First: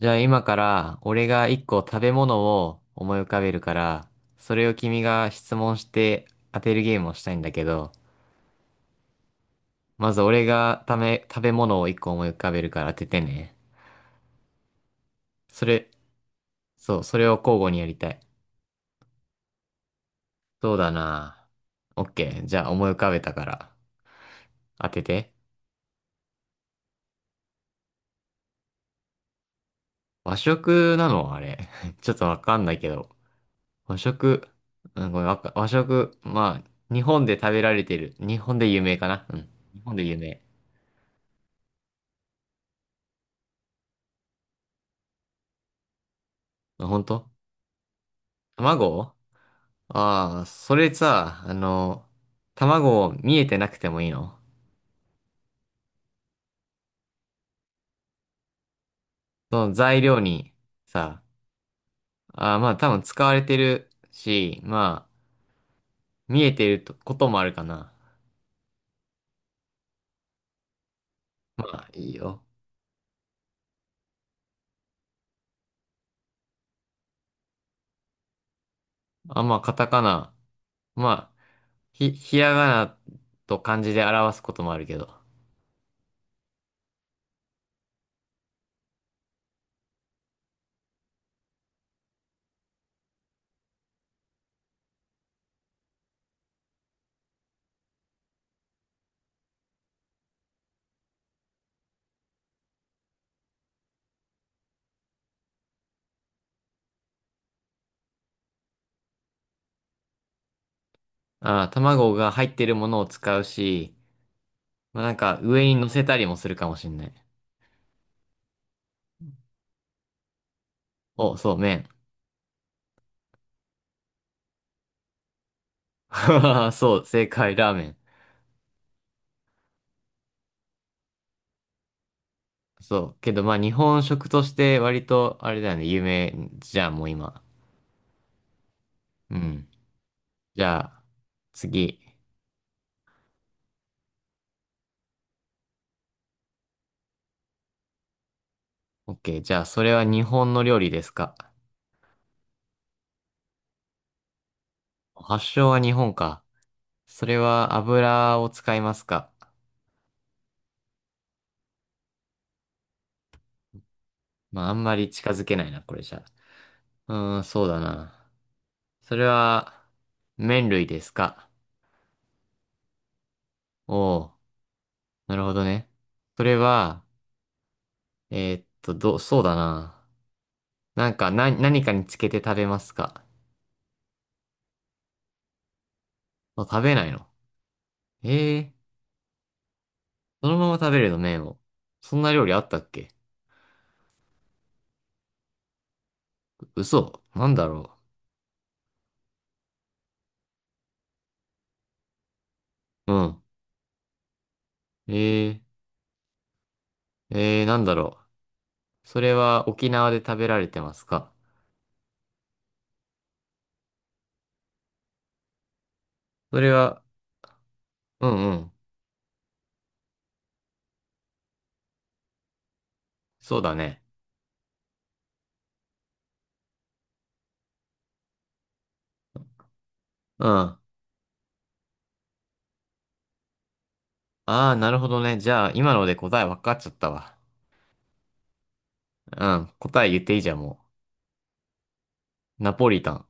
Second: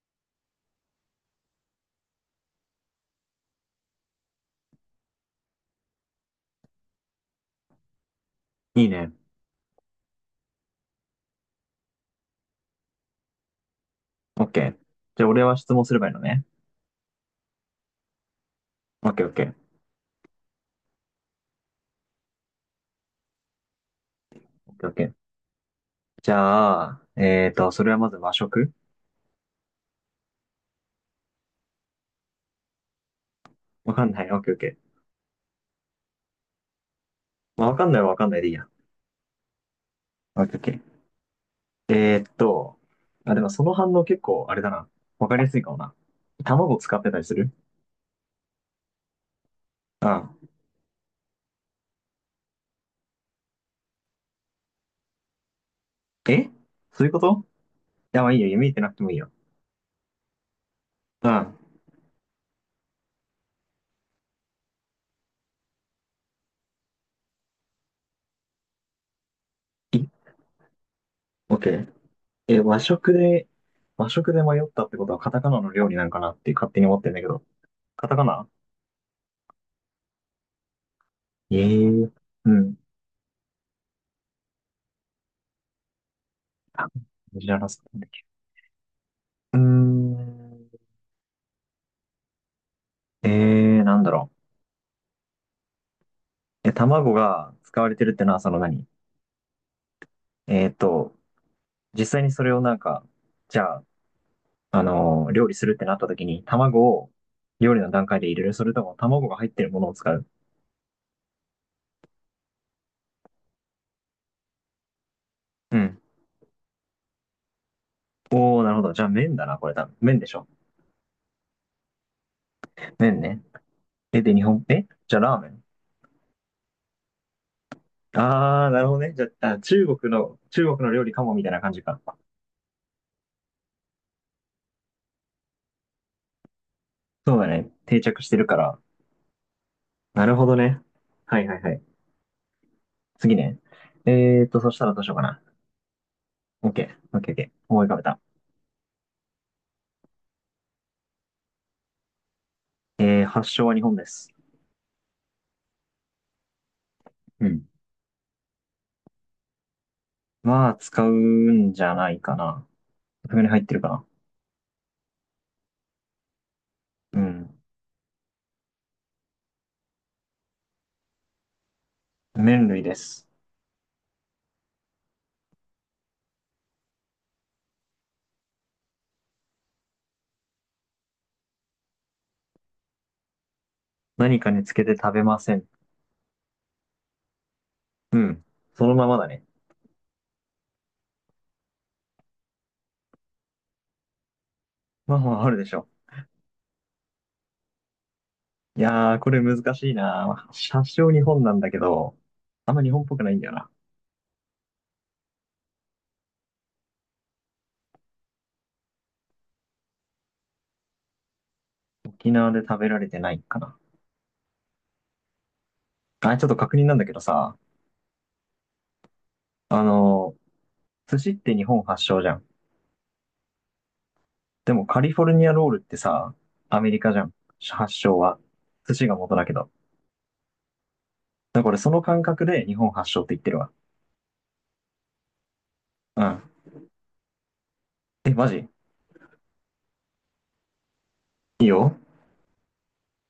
じゃあ今から俺が一個食べ物を思い浮かべるから、それを君が質問して当てるゲームをしたいんだけど、いいね。まず俺が食べ物を一個思い浮かべるから当ててね。オッケー。じゃあ、俺はそ質問れ、すればいいのね。そう、それを交互にやりたい。オッケーオッケー、そうだな。オッケー。じゃあ思い浮かべたからオッケー当オッてケー。て。じゃあ、それはまず和食。和食なのあれ？ちょっとわかんないけど。わ和かんない。オッ食、ケーオッケー。うん、ごめん、和食、まあ、日本で食べまあ、らわれかんてないはる。わかん日ないでいい本や。で有名かな。うん。日本で有オ名。ッケーオッケー。えーっと、あ、でもその反応結構、あれだな。わかりやすいかもな。卵あ、使っ本てたり当？する？卵。うん。それさ、卵見えてなくてもいいの？え、そういうこと？いや、まあいいよ。見えてなくてもいいよ。その材料にさ、うん。ああ、まあ多分使われてるし、まあ、見えてるとこともあるかな。いオッまケあ、ー。いいよ。え、和食で迷ったってことはカタカナの料理なんかなって勝手に思ってんだけど。カタカナ。あ、まあ、カタカナ。まあ、ええひ、ー。ひうらがん。なと漢字で表すこともあるけど。あ、知らなったんだっけ？うーん。えー、なんだろう。え、卵が使われてるってのは、その何？えーと、実際にそれをなんか、じゃあ、料理するってなった時に、卵を料理の段階で入れる。それとも卵が入ってるものを使う？ああ、卵が入ってるものを使うし、まあなんか上にう乗ん。せたりもするかもしんない。おー、なるほど。じゃあ麺だな、これ多分。麺でしょ。お、そう、麺。麺ね。え、で、日本、えじゃあラーメン。そう、正解、ラーメン。あー、なるほどね。じゃあ、中国の料理かも、みたいな感じか。そう。けど、まあ、日本食として割と、あれだよね、有名じゃんもうそう今。だね。定着してるから。うん。なるほどじゃね。あ、はいはいはい。次。次ね。そしたらどうしようかな。OK。OK、OK。思い浮かべた。OK。じゃあ、それは日本の料理ですか？えー、発祥は日本です。発祥は日本か。それうん。は油を使いますか？まあ、使うんじゃないかな。袋に入ってるかな。まあ、あんまり近づけないな、これじゃ。ううーん、ん。そうだな。それは、麺類ですか？麺類です。おおー、なるほどね。それは、そうだな。なんか、何かにつけて食べますか？何かにつけて食べません。あ、食べないの？うん。ええー。そのままだね。そのまま食べれるの、麺を。そんな料理あったっけ？まあまあ、あるでしょ。嘘。なんだろいやー、これ難しいな。発祥日本なんだけど、あんま日本っう。うぽくないんん。だよな。えなんだろう。それは沖縄で食べられてますか？沖縄で食べられてないかな。あ、ちょっとそれ確認なんは、だけどさ、うんうん。あの、寿司って日本発祥じゃん。そうだね。でもカリフォルニアロールってさ、アメリカじゃん。発祥は。寿司が元だけど。うん。あだからその感覚で日本発祥って言ってるわ。あ、なるほどね。じゃあ、今のでう答ん。え分かっちゃったわ。え、マジ？うん。答え言っていいじゃん、もいいよ。う。ナポリタン。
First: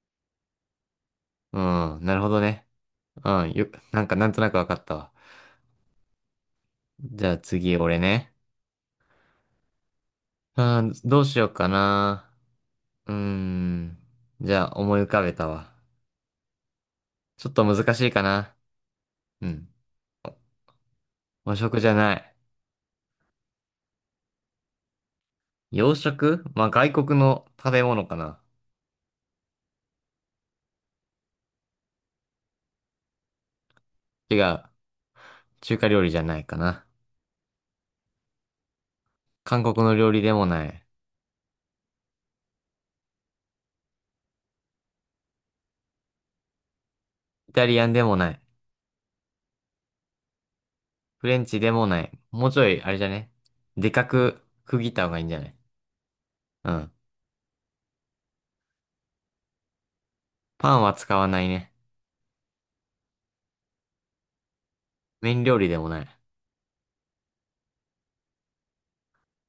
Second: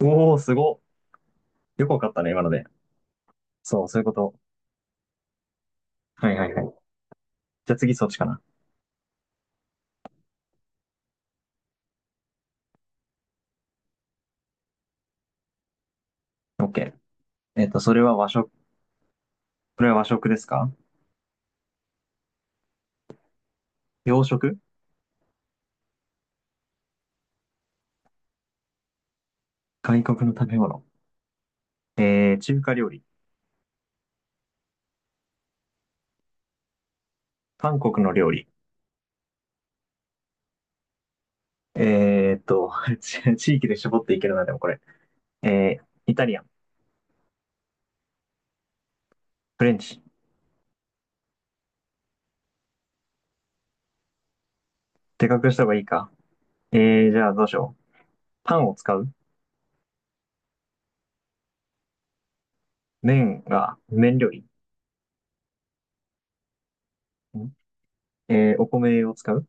おー、すご。うよくわん。かっなるたほね、ど今ので。ね。うん。そう、そなういうんこか、なんと。となく分かったわ。はいはいはい。じゃあじゃ次、あ次俺そっちかね。な。うん、どうしようかな。うーん。じゃあ、思い浮かべたわ。オッケちょっー。とえっと、難そしれいはか和食、な。うん。これは和食ですか？和食じゃない。洋食？洋食？まあ、外国の食べ物かな。外国の食べ物。えー、中華料理。違う。中華料理じゃないかな。韓国の料理。韓国の料理でもない。えーっと、地域で絞っていけるな、でもこれ。えー、イタリアン。イタリアンでもない。フレンチ。フレンチでもない。もうちょい、あれじゃね。でかく区切った方がいいんでじゃかなくい？した方がいいか。うえん。ー、じゃあどうしよう。パンを使う？パンは使わないね。麺料理？麺料理でもない。んーお米を使う？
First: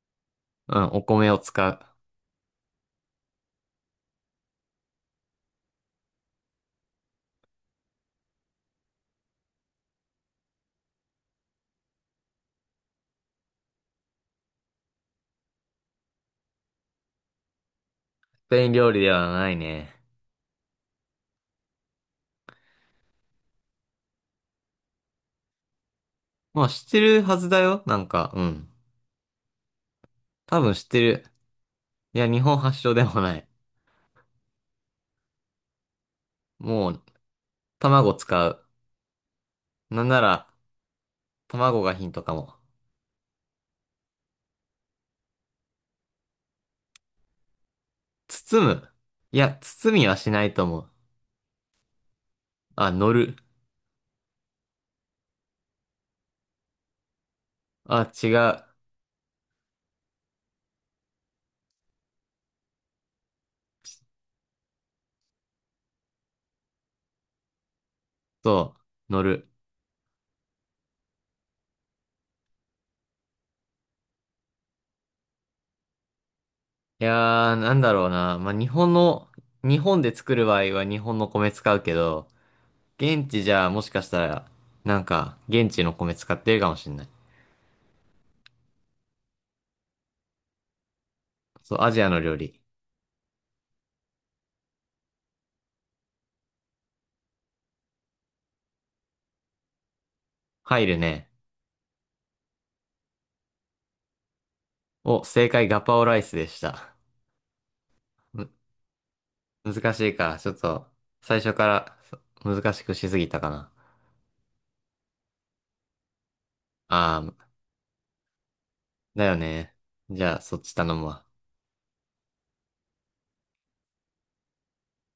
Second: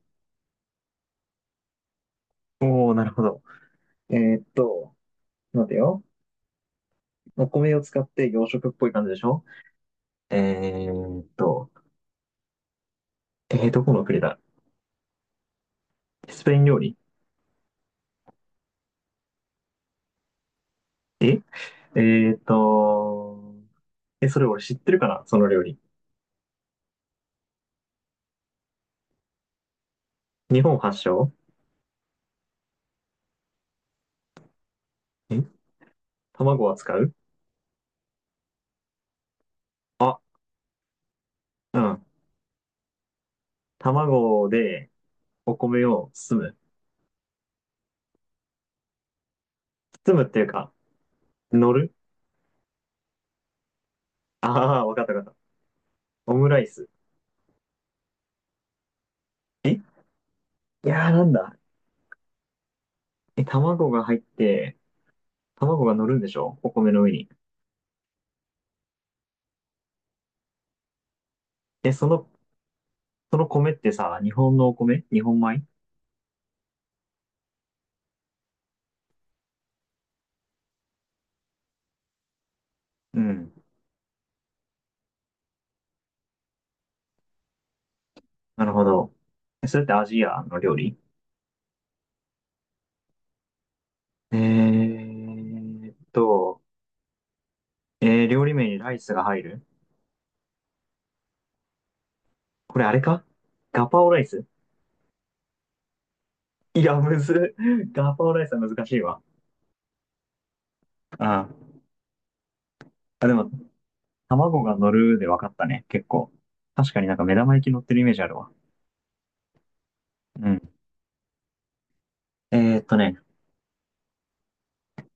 うん、お米を使う。おー、なるほど。えーっと、待てよ。お米を使って洋食っぽい感じでしょ？えーっと、え、ー、どこの国だ？スペイン料理。スペイン料理ではないね。ええーっと、え、それ俺知ってるかなその料理。まあ、知ってるはずだよ。なんか、うん。多日分本知っ発てる。祥？いや、日本発祥でもない。え、卵はも使う、う？卵使う。なんあ、なら、う卵がヒん。ントかも。卵でお米を包む。包む。いや、包み包はむっしてないういとか、思う。乗る？あ、乗る。ああー、わかったわかった。オムライス。あ、違う。えいやーなんだ。え、卵が入って、卵が乗るんでしょお米の上に。そう、乗る。で、その、その米ってさ、日本のお米？日本米？いやー、なんだろうな。まあ、日本で作る場合は日本の米使うけど、う現地じん。ゃもしかしたら、なんか、現地の米使ってるかもしんない。なるほど。え、それってアジアの料理？そう、アジアの料理。えーっと、えー、料理名にライスが入る？入るね。これあれか？ガパオライス。お、正解、ガパオライスでしいた。や、むずっ。ガパオライむ、スは難しいわ。難しいか。ちょっと、最あ初かあ。ら難しくしすぎあ、でたかも、な。卵が乗るで分かったね。結構。確かになんあかー、目玉焼き乗ってるイメージあるわ。だよね。じゃあ、うそっん。ち頼むわ。ね、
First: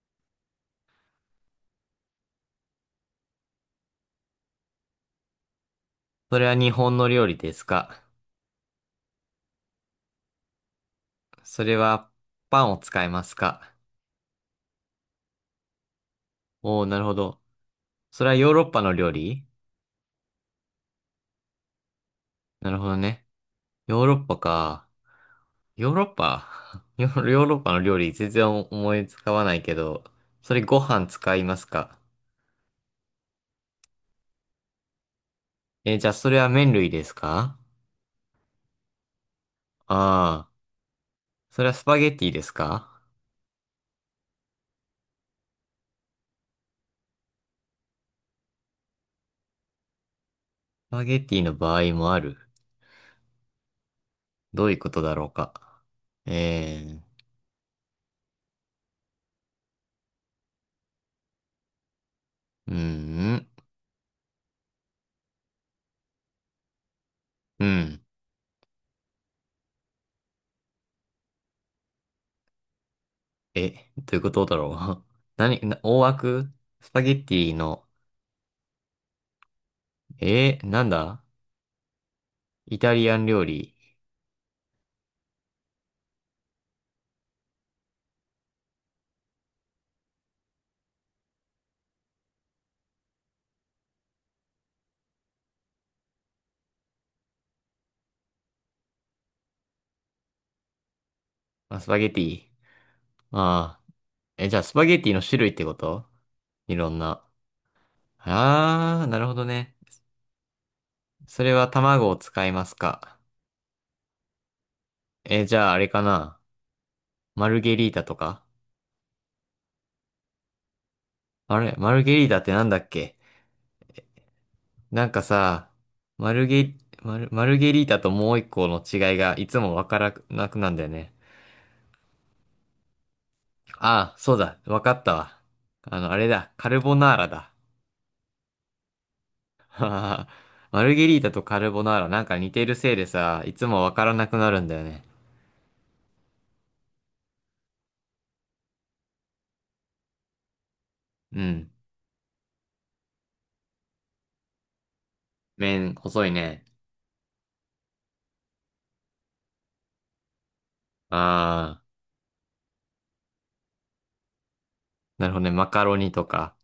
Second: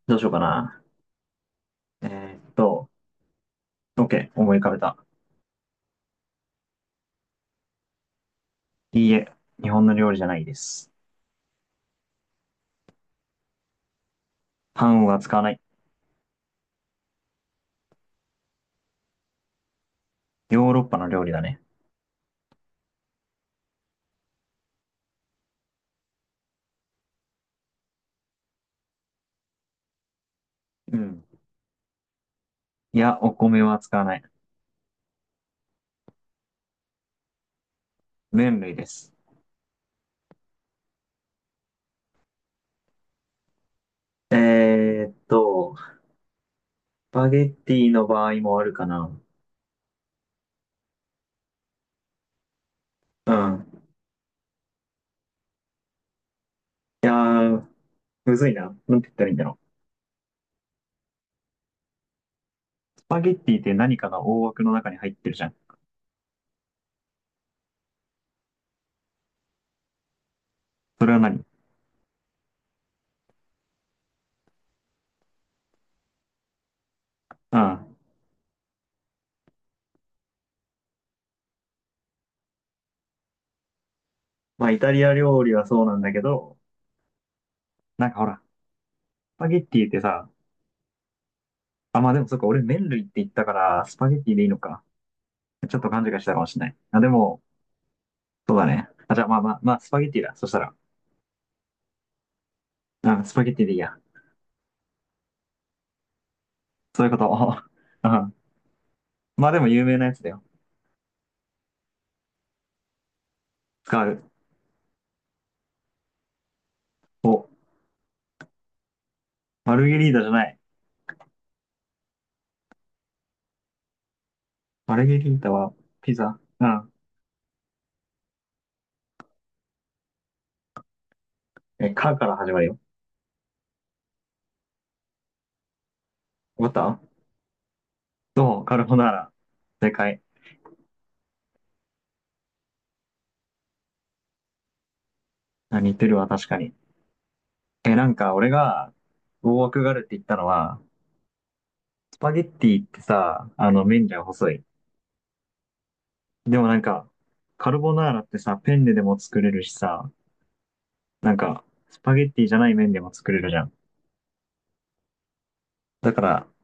どうしようかな。えーっと、OK、思い浮かべた。それは日本の料理ですか？いいえ、日本の料理じゃないです。それはパンを使いますか？パンは使わない。おおー、なるほど。それはヨーロッパの料理？ヨーロッパの料理だね。なるほどね。ヨーロッパか。ヨーロッパ ヨーロッパの料理全然思いつかわないけど、それごう飯ん。使いますか？いや、お米は使わない。じゃあそれは麺類ですか？麺類です。ああー、それはスパゲッティですか？えーっと、スパゲッティの場合もあるかな。スパゲッティの場合もある。うん。どういうことだろうか。えー、いやー、むずいな。なんて言ったらいいんだろうーう。スパゲッん、ティって何かが大枠の中に入ってるじゃん。うん。それは何？うん。え、どういうことだろう。何、大枠？スパゲッティまの、なんだ？イタリアン料理。あ、イタリア料理はそうなんだけど、なんかほら、スパゲッティってさ、あ、まあでもそっか、俺麺類って言ったから、スパゲッティでいいのか。ちょっと勘違いしたかもしれない。あ、でも、そうだね。あ、じゃあまあ、スパゲッティだ。そしたら。まあ、スパゲッティ。うん、スパゲッティでいいああ。や。え、じゃあスパゲッティの種類ってこと？いろんそういうこな。と。うん。ああ、なるほどまあでもね。有名なやつだよ。それは卵を使いますか。使う。え、じゃああれかな？マお、ルゲリータとか？マルゲリータじゃない。あれ、マルゲリータってなんだっけ？マなルんゲかリータさ、はピマザ。ルうゲ、ん。マルゲリータともう一個の違いがいつもわからなくなんだよね。え、カから始まるよ。ああ、そうだ。わかったわ。あれだ。カわルかボった？ナーラだ。どうカルボナーラ。は正は解。はマルゲリータとカルボナーラなんか似てるせいでさ、いつもわからなくなるんだよね。あ、似てるわ、確かに。え、なんか俺が、大枠があるって言ったのは、うん。スパゲッティってさ、あの、麺じゃ細い。麺、細いでね。もなんか、カルボナーラってさ、ペンネでも作れるしさ、なんか、ああ、スパゲッティじゃない麺でも作れるじゃん。なるほどね。マカロニだかとら、か。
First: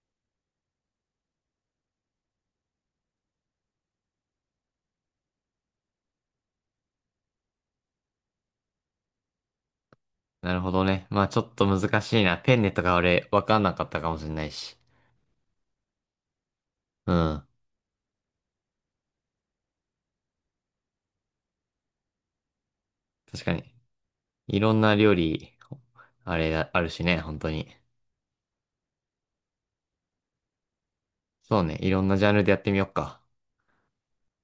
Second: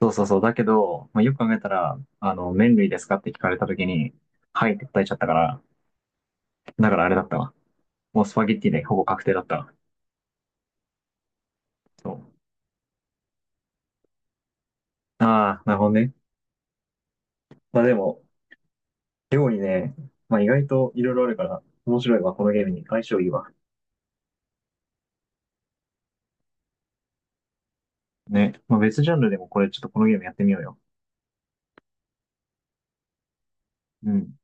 そうそうそう。だけど、まあ、よく考えたら、あの、麺類ですかって聞かれた時に、はいって答えちゃったから、だからあれだったわ。もうスパゲッティでほぼ確定だったわ。なるほどね。まあちょっと難そう。しいな。ペンネとか俺、わかんなかったかもしれないし。ああ、なるほどね。うん。まあでも、料理ね、まあ意外といろいろあるから、面白いわ、このゲームに。相性いい確わ。かに。いろんな料理、あれだ、あるしね、本当に。ね。まあ別ジャンルでもこれ、ちょっとこのゲームやってみようよ。そうね。いろんなジャンルでやってみよっか。うん。